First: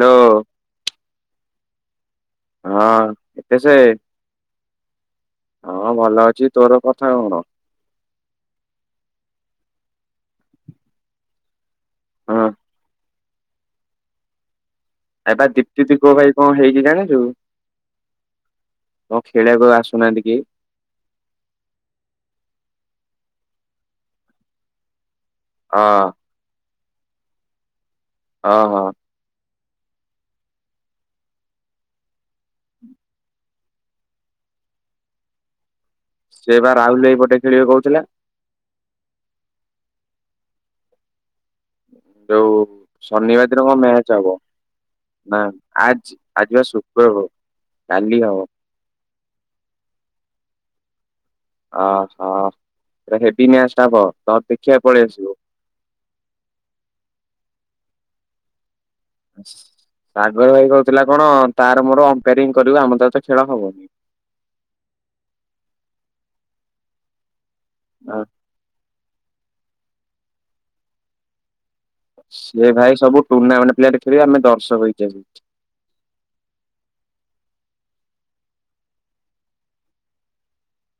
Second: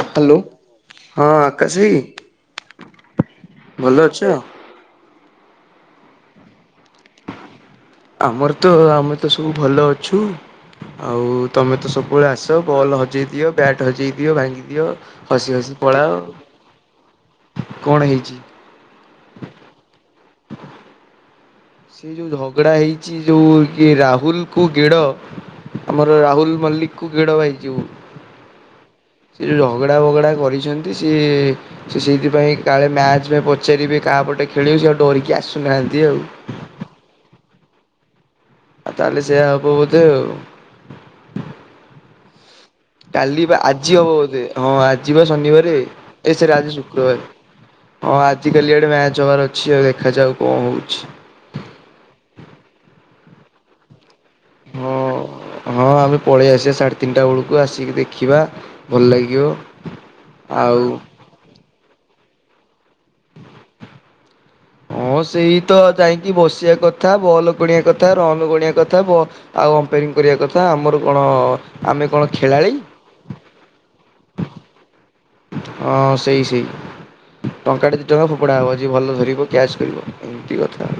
Hello ହଁ ଆକାଶ ଆଇ। ହଁ କେତେ ସେ ହଁ ଭଲ ଅଛି ତୋର କଥା କଣ। ଆମର ତ ଆମେ ତ ସବୁ ଭଲ ଅଛୁ ଆଉ ତମେ ତ ସବୁବେଳେ ହଁ ଆସ ବଲ୍ ହଜେଇ ଦିଅ ବ୍ୟାଟ୍ ହଜେଇ ଦିଅ ଭାଙ୍ଗିଦିଅ। ଏଇବା ଦୀପ୍ତି ଦୀପକ ଭାଇ କଣ ହେଇକି ଜାଣିଚୁ। କଣ ହେଇଛି? କଁ ଖେଳିବାକୁ ଆଉ ଆସୁନାହାନ୍ତି କେହି। ସେଇ ଯୋଉ ଝଗଡ଼ା ହେଇଛି ଯୋଉ କିଏ ରାହୁଲ କୁ ଗେଡ଼ ହଁ ଆମର ରାହୁଲ ମଲ୍ଲିକ କୁ ଗେଡ଼ ଭାଇ ଯୋଉ ହଁ ହଁ। ସେ ଯେ ଝଗଡ଼ା ବଗଡ଼ା କରିଛନ୍ତି ସିଏ ସେ ସେଇଥିପାଇଁ କାଳେ ମ୍ୟାଚ୍ ରେ ପଚାରିବେ କାହା ପଟେ ଖେଳିବୁ ସେ ଆଉ ଡରିକି ଆସୁନାହାନ୍ତି ଆଉ। ସେ ବା ରାହୁଲ ଏଇ ପଟେ ଖେଳିବେ କହୁଥିଲା। ଆଉ ତାହେଲେ ସେଇଆ ହବ ବୋଧେ ଆଉ। ଯୋଉ କାଲି ଶନିବାର ବା ଦିନ କଣ ଆଜି ମ୍ୟାଚ ହବ ବୋଧେ ହଁ ଆଜି ବା ନା ଶନିବାର ଆଜି ଏସାରି ବା ଆଜି ଶୁକ୍ରବାର। କାଲି ହଁ ହବ ଆଜି କାଲି ଏଡେ ମ୍ୟାଚ ହବାର ଅଛି ଆଉ ଦେଖାଯାଉ କଣ ହଉଛି। ଅ ହ ପୂରା ହେବି ମ୍ୟାଚ୍ ଟା ହବ ତ ଦେଖିବାକୁ ହଁ ପଳେଇ ଆସିବ। ହଁ ଆମେ ପଳେଇ ଆସିବା ସାଢ଼େ ତିନିଟା ବେଳକୁ ଆସିକି ଦେଖିବା। ଭଲ ଲାଗିବ ସାଗର ଭାଇ ଆଉ କହୁଥିଲା କଣ ତାର ମୋର ଅମ୍ପେରିଂ କରିବୁ ଆମର ତ ଏତେ ଖେଳ ହବନି। ହଁ ସେଇ ତ ଯାଇକି ବସିବା କଥା ବଲ ଗଣିଆ କଥା ଆ ରନ ଗଣିଆ କଥା ବ ଆଉ ଅମ୍ପେରିଂ କରିବା କଥା ଆମର କଣ ଆମେ କଣ ସେ ଖେଳାଳି? ଭାଇ ସବୁ ଟୁର୍ଣ୍ଣାମେଣ୍ଟ ପ୍ଲେୟାର ଖେଳିବେ ଆମେ ଦର୍ଶକ ହେଇଛନ୍ତି। ଅଁ ସେଇ ସେଇ ଟଙ୍କାଟେ ଦି ଟଙ୍କା ଫୋପଡା ହବ ଯିଏ ଭଲ ଧରିବ କ୍ୟାସ୍ କରିବ ଏମିତି କଥା।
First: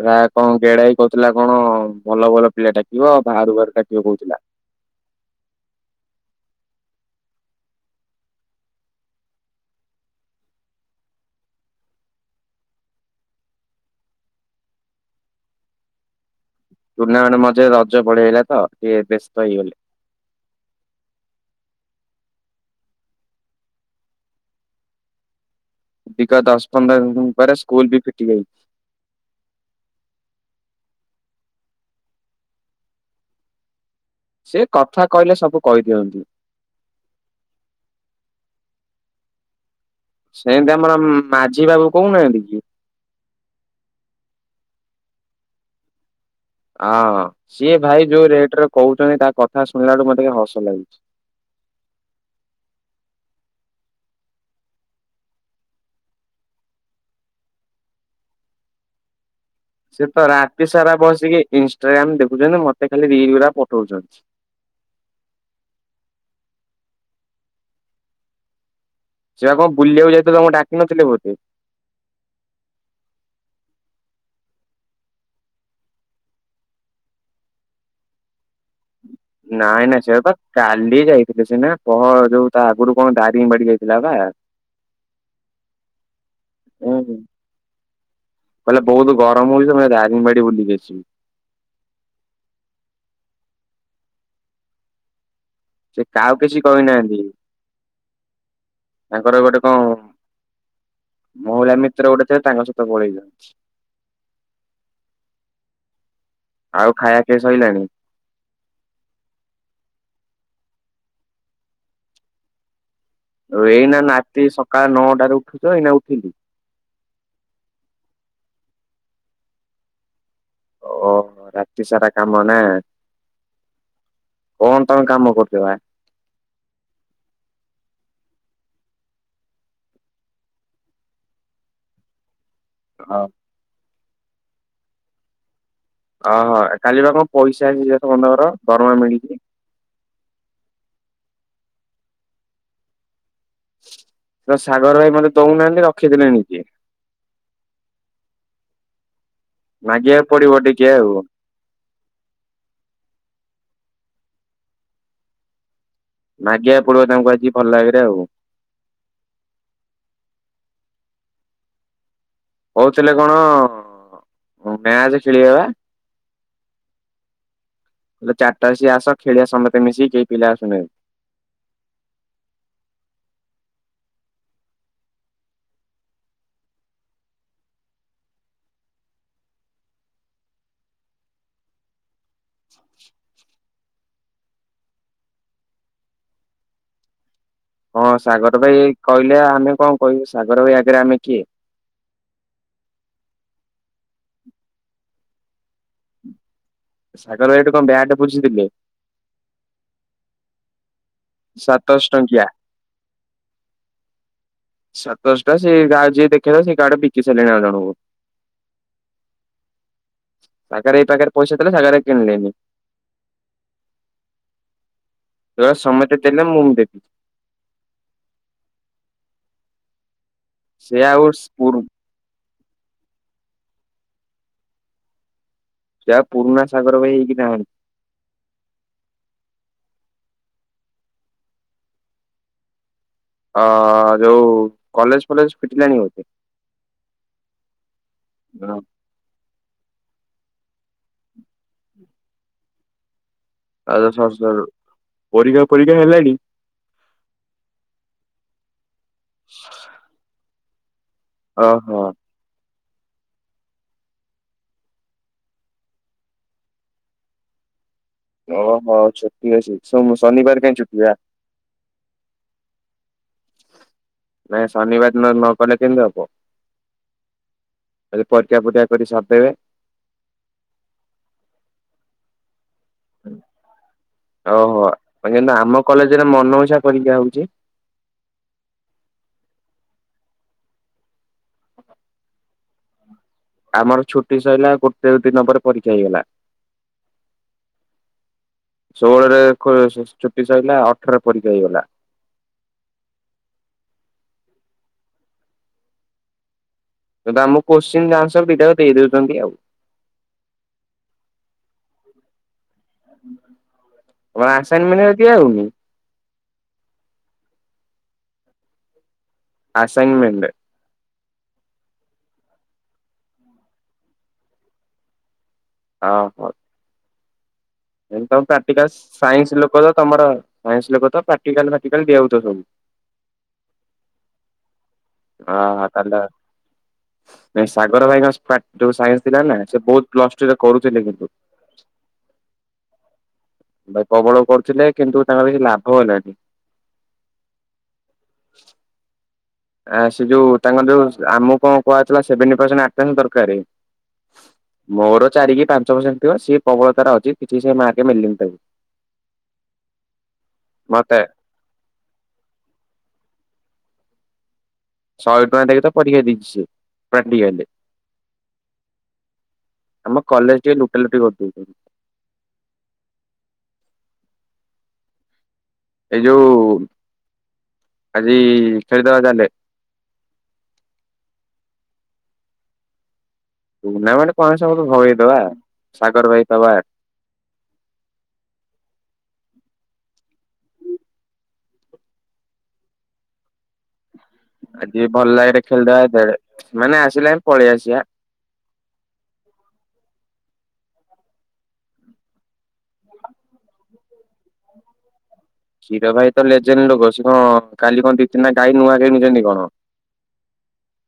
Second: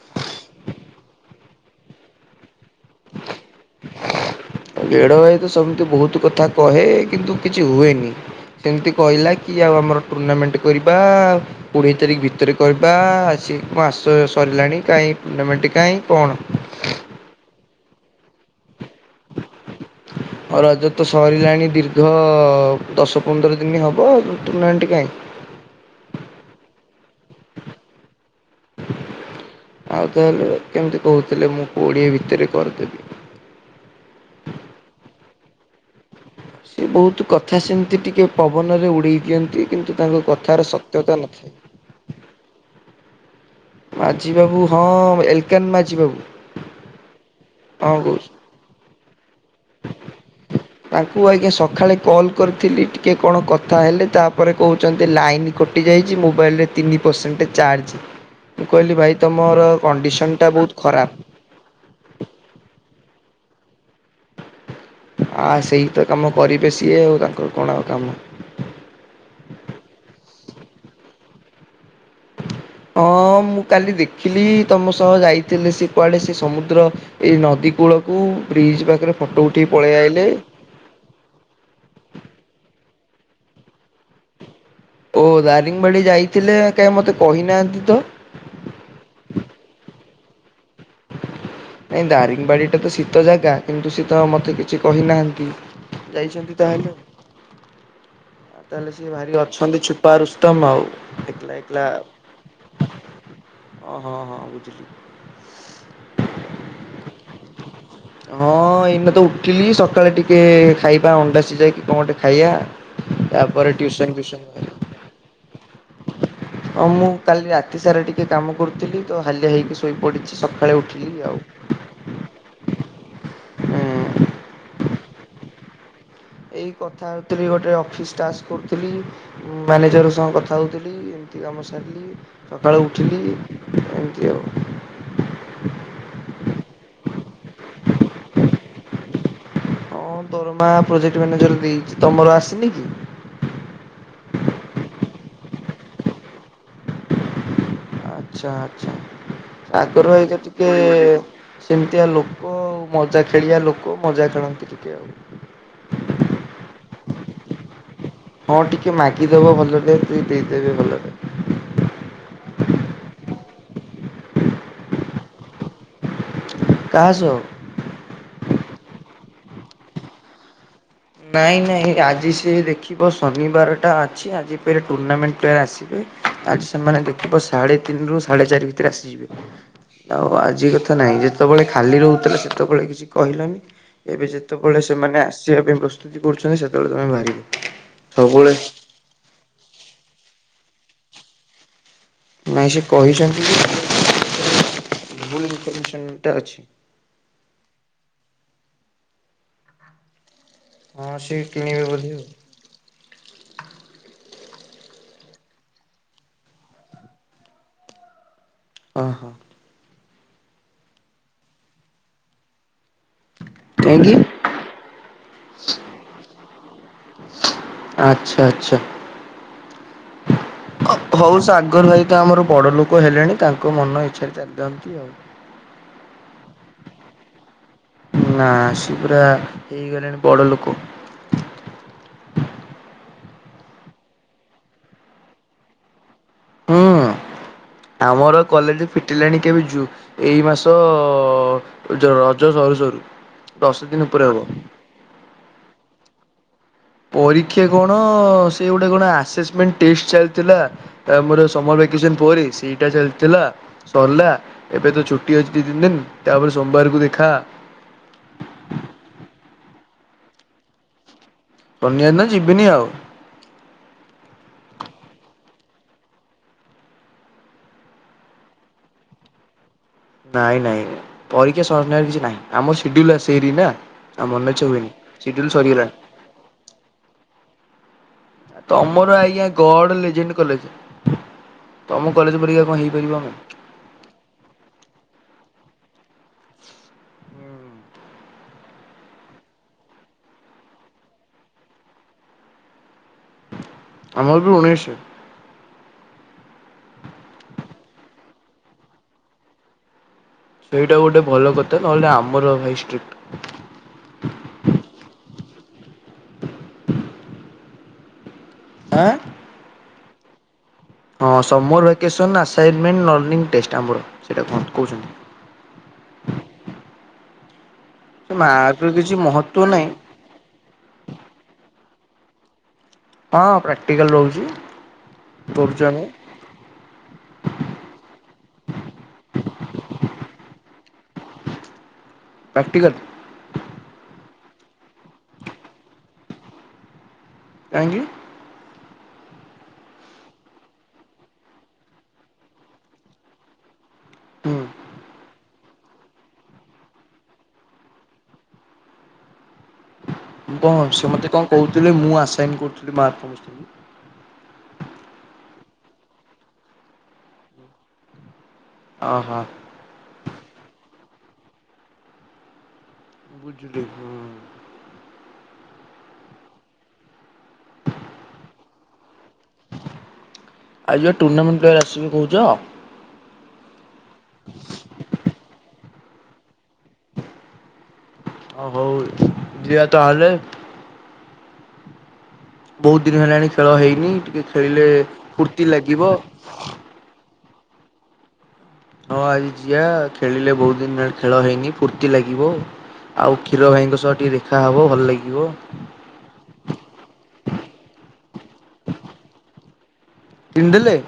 ପ୍ରାୟ କଣ ଗେଡା ଆଇ କହୁଥିଲା କଣ ଭଲ ଭଲ ପିଲା ଡାକିବ ବାହାରୁ ବାହାରୁ ଡାକିବ କହୁଥିଲା। ଗେଡ ଭାଇ ତ ସେମିତି ବହୁତ କଥା କହେ କିନ୍ତୁ କିଛି ହୁଏନି। ସେମିତି କହିଲା କି ଆଉ ଆମର ଟୁର୍ଣ୍ଣାମେଣ୍ଟ କରିବା ଆଉ କୋଡିଏ ତାରିଖ ଭିତରେ କରିବା ଆସି ମାସ ସରିଲାଣି କାହିଁ ଟୁର୍ଣ୍ଣାମେଣ୍ଟ କାହିଁ କଣ ଟୁର୍ଣ୍ଣାମେଣ୍ଟ ମଝୁରେ ରଜ ପଳେଇ ଆଇଲା ତ ଟିକେ ବ୍ୟସ୍ତ ହେଇଗଲେ। [inaudible] ହଉ ରଜ ତ ସରିଲାଣି ଦୀର୍ଘ ଦଶ ପନ୍ଦର ଦିନ ହବ [inaudible] କାହିଁ। ଦୀର୍ଘ ଦଶ ପନ୍ଦର ଦିନ ପରେ ସ୍କୁଲ ବି ଫିଟି ଯାଇଛି। ଆଉ ତାହେଲେ କେମିତି କହୁଥିଲେ ମୁଁ କୋଡିଏ ଭିତରେ କରିଦେବି। ସେ କଥା କହିଲେ ସବୁ କହିଦିଅନ୍ତି। ସେ ବହୁତ କଥା ସେମିତି ଟିକେ ପବନରେ ଉଡେଇ ଦିଅନ୍ତି କିନ୍ତୁ ତାଙ୍କ କଥାର ସେମିତି ଆମର ସତ୍ୟତା ମାଝି ବାବୁ ନଥାଏ। କହୁନାହାନ୍ତି କି ମାଝୀ ବାବୁ ହଁ ଏଲକାନ ମାଝୀ ବାବୁ। ହଁ ସିଏ ହଁ ଭାଇ କହୁଛି। ଯୋଉ ରେଟ୍ ରେ କହୁଛନ୍ତି ତା କଥା ଶୁଣିଲାଠୁ ମତେ କାଇଁ ହସ ଲାଗୁଛି। ତାକୁ ଆଜ୍ଞା ସକାଳେ କଲ କରିଥିଲି ଟିକେ କଣ କଥା ହେଲେ ତାପରେ କହୁଛନ୍ତି ଲାଇନ କଟିଯାଇଛି ମୋବାଇଲରେ ତିନି ପରସେଣ୍ଟ ଚାର୍ଜ ମୁଁ କହିଲି ଭାଇ ତମର ସେ ତ କଣ୍ଡିସନଟା ରାତି ବହୁତ ସାରା ଖରାପ। ବସିକି ଇନସଟାଗ୍ରାମ ଦେଖୁଛନ୍ତି ମତେ ଖାଲି ରିଲ ଗୁଡା ପଠଉଛନ୍ତି। ହଁ ସେଇ ତ କାମ କରିବେ ସିଏ ଆଉ ତାଙ୍କର କଣ ଆଉ କାମ। ସିଏ ପା କଣ ବୁଲିବାକୁା ଯାଇଥିଲେ ତମକୁ ଡାକିିନଥିଲେ ବୋଧେ। ହଁ ମୁଁ କାଲି ଦେଖିଲି ତମ ସହ ଯାଇଥିଲେ ସେ କୁଆଡେ ସେ ସମୁଦ୍ର ଏଇ ନଦୀ କୂଳକୁ ବ୍ରିଜ ପାଖରେ ଫଟୋ ଉଠେଇ ନାଇଁ ପଳେଇ ନାଇ ସେ ଆଇଲେ। ତ କାଲି ଯାଇଥିଲେ ସିନା ପହ ଯୋଉ ତା ଆଗରୁ କଣ ଦାରିଙ୍ଗ ବାଡି ଯାଇଥିଲା ପା। ଓ ଦାରିଙ୍ଗବାଡ଼ି ଯାଇଥିଲେ କାଇ ମତେ ଉଁ କହିନାହାନ୍ତି ତ। କହିଲା ବହୁତ ଗରମ ହଉଛି ତ ମୁ ଯାଉଚି ଦାରିଙ୍ଗବାଡ଼ି ବଲିକି ଆସିବି। ନାଇଁ ଦାରିଙ୍ଗବାଡି ଟା ତ ଶୀତ ଜାଗା କିନ୍ତୁ ସିଏତ ମତେ କିଛି କହିନାହାନ୍ତି। ସେ କାହାକୁ ଯାଇଛନ୍ତି କିଛି ତାହେଲେ। କହିନାହାନ୍ତି। [inaudible] ଆଉ ତାହେଲେ ସିଏ ଭାରି ତାଙ୍କର ଗୋଟେ କଣ ଅଛନ୍ତି ଛୁପାରୁସ୍ତମ ଆଉ ଏକଲା ମହିଳା ଏକଲା ମିତ୍ର ଗୋଟେ ଥିଲେ ତାଙ୍କ ସହିତ ପଳେଇଛନ୍ତି। ଓ ହଁ ହଁ ବୁଝିଲି। ଆଉ ଖାଇବା ପିଇବା ସଇଲାଣି। ହଁ ଏଇନ ତ ଉଠିଲି ସକାଳେ ଟିକେ ଖାଇବା ଅଣ୍ଡାସିିଝା କି କଣ ଗୋଟେ ଖାଇବା। ଆଉ ତାପରେ ଏଇନା ଟିଉସନ ଫିଉସନ ନାତି ସକାଳ ନଅଟାରେ ଉଠୁଛ ଏଇନା ଉଠିଲି। ହଁ ମୁଁ କାଲି ରାତି ସାରା ଟିକେ କାମ କରୁଥିଲି ତ ହାଲିଆ ହେଇକି ଶୋଇପଡିଛି ସକାଳ ଓହୋ ରାତି ସାରା କାମ ନା ହୁଁ କଣ ତମେ କାମ କରୁଥିବ। ଏଇ କଥା ହଉଥିଲି ଗୋଟେ ଅଫିସ୍ ଟାସ୍ କରୁଥିଲି। ମ୍ୟାନେଜଙ୍କର ସହ କଥା ହଉଥିଲି ଏମିତି କାମ ସାରିଲି। ସକାଳୁ ଉଠିଲି ଏମିତି ଆଉ। ଓହୋ କାଲି ବା କଣ ପଇସା ଆସିଛି ସମସ୍ତଙ୍କର ଦରମା ମିଳିଚି। ହଁ ଦରମା ପ୍ରୋଜେକ୍ଟ ମ୍ୟାନେଜର ଦେଇଛି ତମର ଆସିନି କି? ତ ସାଗର ଭାଇ ମୋତେ ଦଉନାହାନ୍ତି ରଖିଦେଲେ ନିଜେ। ଆଚ୍ଛା ଆଛା ସାଗର ମାଗିବାକୁ ଭାଇ ତ ପଡିବ ଟିକେ ଆଉ। ସେମିତିଆ ଲୋକ ଆଉ ମଜା ଖେଳିଆ ଲୋକ ମଜା ଖେଳନ୍ତି ଟିକେ ଆଉ। ମାଗିବାକୁ ପଡିବ ତାଙ୍କୁ ଆଜି ଭଲ ବାଗରେ ଆଉ। ହଁ ଟିକେ ମାଗିଦବ ଭଲରେ ସିଏ ଦେଇଦେବେ ଭଲରେ। କହୁଥିଲେ କଣ ମ୍ୟାଚ ଖେଳିିବା ପା? କାହା ସହ? ହେଲେ ଚାରିଟା ସି ଆସ ଖେଳିବା ସମେ ମିଶିକି କେହି ପିଲା ଆସୁନାହାନ୍ତି। ନାଇଁ ନାଇଁ ଆଜି ସେ ଦେଖିବ ଶନିବାରଟା ଅଛି ଆଜି ଫେର୍ ଟୁର୍ଣ୍ଣାମେଣ୍ଟ ପାଇ ଆସିବେ। ଆଜି ସେମାନେ ଦେଖିବ ସାଢେ ତିନିରୁ ସାଢେଚାରି ଭିତରେ ଆସିଯିବେ। ଆଉ ଆଜି କଥା ନାହିଁ ଯେତେବେଳେ ଖାଲି ରହୁଛି ସେତେବେଳେ କିଛି କହିଲନି ଏବେ ଯେତେବେଳେ ସେମାନେ ଆସିବା ପାଇଁ ପ୍ର ଯଦି କରୁଛନ୍ତି ସେତେବେଳେ ତୁମେ ବାହାରିବ। ହଁ ସବୁବେଳେ ସାଗର ଭାଇ କହିଲେ ଆମେ କଣ କହିବୁ ସାଗର ଭାଇ ଆଗରେ ଆମେ କିଏ? ନାଇଁ ସେ କହିଛନ୍ତି [inaudible] ସାଗର ଭାଇଠୁ କଣ ବ୍ୟାଟେ ବୁଝିଥିଲେ ହଁ ସିଏ କିଣିବେ ସାତଶହ ବୋଧ ଆଉ ଟଙ୍କିଆ। ସାତଶଟା ସେ ଗାଁ ଯିଏ ଦେଖେଇ ସେଇ କାଡ ବିକି ସାରିଲାଣି ଆଉ ଜଣଙ୍କୁ ଓ ହଁ। ସାଗର ଭାଇ ପାଖରେ ପଇସା ଥିଲା ସାଗର ଭାଇ କିଣିଲେନି କାହିଗି। ସମେତେ ଦେଲେ ମୁଁ ଦେବି ଆଚ୍ଛା ଆଚ୍ଛା। ସେ ଆଉ ହଉ ପୁରୁ ସାଗର ଭାଇତ ଆମର ବଡ ଲୋକ ହେଲେଣି ତାଙ୍କ ମନ ଇଚ୍ଛାରେ ଚାଲିଥାନ୍ତି ଆଉ ସେ ପୁରୁଣା ସାଗର ଭାଇ ହେଇକି ନାହାନ୍ତି ନା ସେ ପୁରା ହେଇଗଲେଣି ବଡ ଲୋକ ଅ ଯୋଉ କଲେଜ ଫଲେଜ ଫିଟିଲାଣି ବୋଧେ ହୁଁ ଆମର କଲେଜ ଫିଟିଲାଣି କେବେ ଯୁ ଏଇ ମାସ ରଜ ସରୁ ସରୁ ଦଶ ଆ ଦିନ ଉପରେ ସ ହବ। ପରୀକ୍ଷା ଫରୀକ୍ଷା ହେଲାଣି? ପରୀକ୍ଷା କଣ ସେ ଗୋଟେ କଣ ଆସେସମେଣ୍ଟ ଟେଷ୍ଟ ଚାଲିଥିଲା। ତା ମୋର ସମର ଓହୋ ଭ୍ୟାକେସନ ପରେ ସେଇ ଏଟା ଚାଲିଥିଲା ସରିଲା ଏବେ ତ ଛୁଟି ଅଛି ଦି ତିନି ଦିନ ତାପରେ ସୋମବାରକୁ ଦେଖା ଓହୋ ଛୁଟି ଅଛି ଶନିବାର କାଇହିଁ ଛୁଟିିବା ଶନିବାର ଦିନ ଯିବିନି ଆଉ। ନାଇଁ ଶନିବାର ଦିନ ନ ଗଲେ କେମିତି ହବ। ପରୀକ୍ଷା ଫରୀକ୍ଷା କରି ସାରିଦେବେ ନାଇଁ ନାଇଁ ପରୀକ୍ଷା ସର୍ଣାର କିଛି ନାହିଁ ଆମ ସିଡ୍ୟୁଲ୍ ଆସରି ନା ଆଉ ମନେଛ ହୁଏନି ସିଡ୍ୟୁଲ୍ ସରିଗଲାଣି ସେଟା ମନ ଇଛା ପରିକ୍ଷା ହଉଛି। ତମର ଆଜ୍ଞା ଗଡ ଲେଜେଣ୍ଡ କଲେଜ ତୁମ କଲେଜ ପରିକା କଣ ହେଇପାରିବ ଆମ ଆମର ଛୁଟି ସରିଲା ଗୋଟେ ଦିନ ପରେ ପରୀକ୍ଷା ହେଇଗଲା ଷୋହଳରେ ଛୁଟି ସରିଲା ଅଠରରେ ପରୀକ୍ଷା ହେଇଗଲା ଆମର ବି ଉଣେଇସ ତ ଆମ କୋଶ୍ଚିନ୍ ଆନ୍ସର ଦିଇଟାକ ଦେଇଦଉଛନ୍ତି ଆଉ ସେଇଟା ଗୋଟେ ଭଲ କଥା ନହେଲେ ଆମର ଭାଇ ଷ୍ଟ କଣ ଆସାଇନମେଣ୍ଟ ଦିଆ ହଉନି? ଆଁ। ଆସାଇନମେଣ୍ଟ? ହଁ summer vacation assignment learning test ଆମର ସେଇଟା କ କହୁଛନ୍ତି ହଁ ହଉ। ଏ ସେ ତମ ମାର୍କର ପ୍ରାକ୍ଟିକାଲ କିଛି ମହତ୍ଵ ସାଇନ୍ସ ଲୋକ ନାହିଁ ତମର ସାଇନ୍ସ ଲୋକ ତ ପ୍ରାକ୍ଟିକାଲ ଫ୍ରାକ୍ଟିକାଲ ଦିଆ ହଉଥିବ ସବୁ। ହଁ ପ୍ରାକ୍ଟିକାଲ ରହୁଛି। ଅ କରୁଛୁ ହଁ ଆମେ। ତାଲେ। ନାଇଁ ସାଗର ଭାଇଙ୍କ ଯୋଉ ସାଇନ୍ସ ଥିଲା ନା ସେ ବହୁତ ପ୍ଲସ୍ ଟୁ ରେ କରୁଥିଲେ କିନ୍ତୁ। ପ୍ରାକ୍ଟିକାଲ। ଭାଇ ପ୍ରବଳ ପଢୁଥିଲେ କିନ୍ତୁ ତାଙ୍କର କିଛି ଲାଭ ହେଲନୀ। କାହିଁକି। ଆ ସେ ଯେଉଁ ତାଙ୍କର ଯେଉଁ ଆମକୁ କଣ କୁହଥିଲା ସେଭେଣ୍ଟି ପରସେଣ୍ଟ ଆଟଣ୍ଡ ଦରକାର। ହୁଁ ମୋର ଚାରି କି ପାଞ୍ଚ ପରର୍ସେଣ୍ଟ ଥିବ ସେି ପ୍ରବଳତାର ଅଛି କିଛି ସେ ମାକେ ମିଲିନି। ମୁଁ କଣ ସେ ମତେ ମୋତେ କଣ କହୁଥିଲେ ମୁଁ ଆସନ କରୁଥିଲି ମହାଆତ୍ଷ୍ୀ [unintelligible] ଶହେ ଟଙ୍କା ଦେଇ କି ତପରିକ୍ଷାଦେଇଛି ସେ ପ୍ରାକ୍ଟିକାଲ। ଅହୋ। ଆମ କଲେଜ ଟିକେ ଲୁଟା ଲୁଟି କରିଦେଇଉଛନ୍ତି। ବୁଝିଲି ହଁ। ଏଇ ଯୋଉ ଆଜି ଖେଳି ଦେବା ତାହାଲେ। ଆଜି ବା ଟୁର୍ଣ୍ଣାମେଣ୍ଟ ପ୍ରେ ଆସିବ କହୁଛ। ଟୁର୍ଣ୍ଣାମେଣ୍ଟ କଣ ସମସ୍ତ ଙ୍କୁ ଭଗେଇଦବା ସାଗର ଭାଇ ଦବା। ଆ ହଉ ଯିିବା ତାହେଲେ। ବହୁତ ଦିନ ହେଲାଣି ଖେଳ ହେଇନି ଟିକେ ଖେଳିଲେ ଆଜି ଭଲ ଲାଗେରେ ଫୁର୍ତ୍ତି ଲାଗିବ। ଖେଳିଦେବାତେବେଳେ ସେମାନେ ଆସିଲା ପଳେଇ ଆସିବା। ହଁ ଆଜି ଯିବା ଖେଳିଲେ ବହୁତ ଦିନ ବଳେ ଖେଳ ହେଇନି ଫୁର୍ତ୍ତି ଲାଗିବ। ଆଉ କ୍ଷୀର ଭାଇଙ୍କ ସହ ଟିକେ ଦେଖାହବ ଭଲ ଲାଗିବ। କ୍ଷୀର ଭାଇ ତ ଲେଜେଣ୍ଡ ଲୋକ ସେ କଣ କାଲି କଣ ଦି ତିିନିଟା ଗାଈ ନୂଆ କିଣୁଛନ୍ତି କଣ? କିଣିଦେଲେ।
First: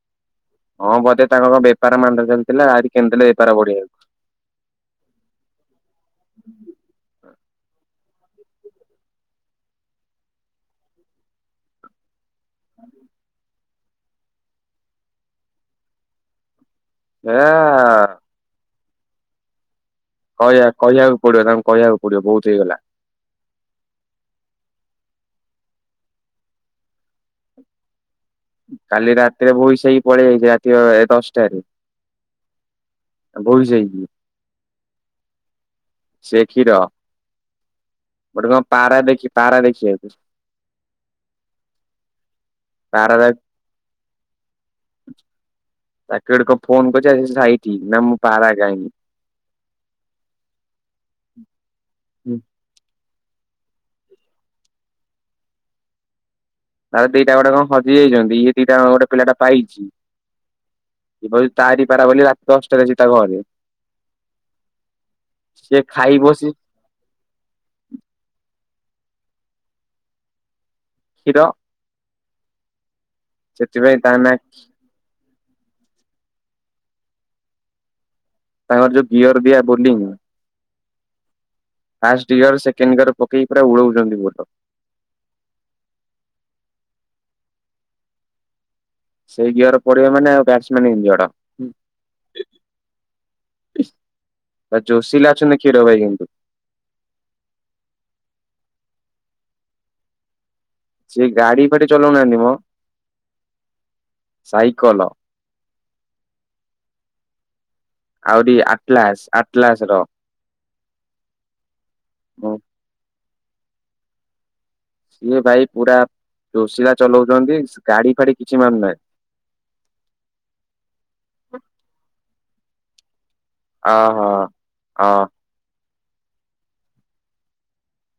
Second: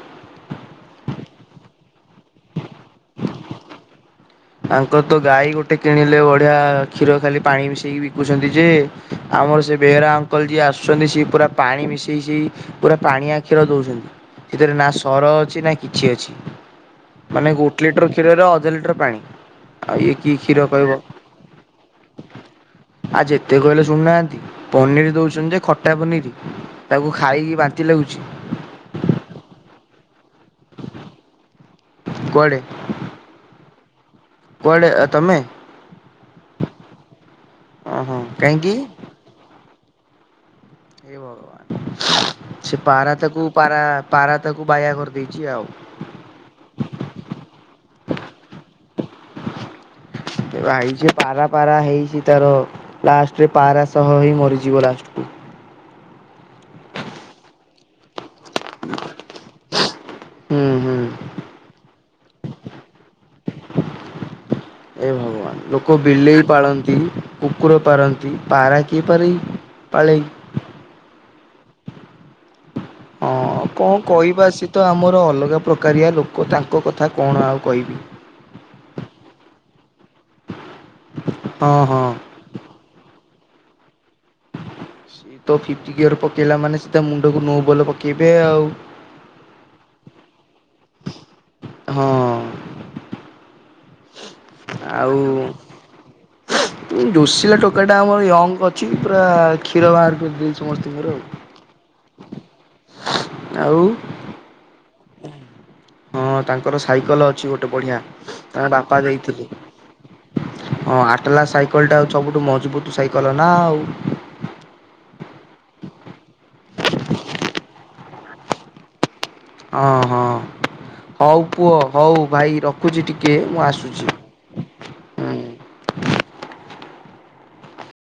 ହଁ ବୋଧେ ତାଙ୍କ ବେପାର ମାନ୍ଦା ଚାଲିଥିଲା ଆରି କେଣି ଦେଲେ ବେପାର ବଢିଆଯିବ। ତାଙ୍କର ତ ଗାଈ ଗୋଟେ କିଣିଲେ ବଢିଆ କ୍ଷୀର ଖାଲି ପାଣି ମିଶେଇକି ବିକୁଛନ୍ତି ଯେ ଆମର ସେ ବେହେରା ଅଙ୍କଲ ଯିଏ ଆସୁଛନ୍ତି ସିଏ ପୁରା ପାଣି ମିଶେଇ ସେଇ ପୁରା ପାଣି ଆ କ୍ଷୀର ଦଉଛନ୍ତି ସେଥିରେ ନା ସର ଅଛି ନା କିଛି ଅଛି। ଏ ମାନେ ଗୋଟେ ଲିଟର କ୍ଷୀରରେ ଅଧ ଲିଟର ପାଣି ଆଉ ଇଏ କି କ୍ଷୀର କହିବା କହିବ କହିବାକୁ ପଡିବ ତାମକୁ କହିବାକୁ ପଡିବ ବହୁତ ହେଇଗଲା। ଆ ଯେତେ କହିଲେ ଶୁଣୁନାହାନ୍ତି ପନିର ଦଉଛନ୍ତି ଯେ ଖଟା ପନିର। ତାକୁ ଖାଇକି ବାନ୍ତି ଲାଗୁଛି। କାଲି ରାତିରେ ଭୋଇ ସାଇ ପଳେଇ ଯାଇଛି ରାତି ଦଶଟା ରେ। କୁଆଡ଼େ? ଆଉ ଭୋଇ ସାଇକି। କୁଆଡେ ତମେ? ସେ କ୍ଷୀର ଓହୋ ଗୋଟେ କଣ କାହିଁକି? ପାରା ଦେଖି ପାରା ଦେଖି ଆଛି। ହେ ଭଗବାନ ସେ ପାରା ତାକୁ ପାରା ପାରା ତାକୁ ବାୟା କରିଦେଇଛି ଆଉ। ତାକୁ ଆଡ କ ଫୋନ କରିଛି ଆ ସାଇଠିକି ନା ମୁଁ ପାରା କାହିଁନି। ବାଇଛି ପାରା ପାରା ହେଇଛି ତାର ଲାଷ୍ଟରେ ପାରା ସହ ହିଁ ମରିଯିବ ଲାଷ୍ଟକୁୁ। ତାଲେ ଦିଟା ଗୋଟେ କଣ ହଜି ଯାଇଛନ୍ତି ଇଏ ଦିଟା ଗୋଟେ ପିଲାଟା ପାଇଛି। ହୁଁ ହୁଁ ଏ ତାରି ପାରା ବୋଲି ରାତି ଦଶଟାରେ ଯଛି ତା ଘରେ। ଏ ଭଗବାନ ସିଏ ଲୋକ ଖାଇ ବିଲେଇ ବସି ପାଳନ୍ତି କୁକୁର ପାରନ୍ତି ପାରା କିଏପାର ପାଳେଇ। କ୍ଷୀର ହଁ କଣ ସେଥିପାଇଁ ତା ନା କହିବା ସେ ତ ଆମର ଅଲଗା ପ୍ରକାରିଆ ଲୋକ ତାଙ୍କ କଥା କଣ ଆଉ କହିବି? ତାଙ୍କର ଯୋଉ ଗିଅର ଦିଆ ବୋଲିଂ ହଁ ହଁ। [unintelligible] ସିଏ ତ ଫିପି ଗୀୟର ପକେଇଲା ମାନେ ସିଟା ମୁଣ୍ଡକୁ ନୋବଲ ପକେଇବେ ଆଉ। ସେଇ ଘିଅର ପଡିବା ମାନେ ଆଉ ବ୍ୟାଚ ମ୍ୟାନ ଇଁଞ୍ଜଡ। ହଁ। ଯୋଶୀଲା ଅଛନ୍ତି କ୍ଷୀର ଭାଇ କିନ୍ତୁ। ଯୋଶିଲା ଟୋକା ଟା ଆମର ୟଙ୍ଗ ଅଛି ପୁରା କ୍ଷୀର ବାହାର କରିଦେଇଛି। ସମସ୍ତଙ୍କର ଆଉ। ସେ ଗାଡି ଫାଡି ଚଲାଉନାହାନ୍ତି ମୋ ଆଉ ସାଇକେଲ। ହଁ ତାଙ୍କର ସାଇକେଲ ଅଛି ଗୋଟେ ବଢିଆ। ଆହୁରି ଆଟଲାସ ଆଟଲାସ ର। ହଁ ଆଟଲା ସାଇକେଲ ଟା ସବୁଠୁ ମଜବୁତ ସାଇକେଲ ନା ଆଉ। ସିଏ ଭାଇ ପୁରା ଚୋସିଲା ଚଲାଉଛନ୍ତି ଗାଡି ଫାଡି କିଛି ମାନୁନାହିଁ। ହଁ ହଁ ହଉ ପୁଅ ହଉ ଭାଇ ରଖୁଛି ଟିକେ ମୁଁ ଆସ ଅ ହଁ, ହ।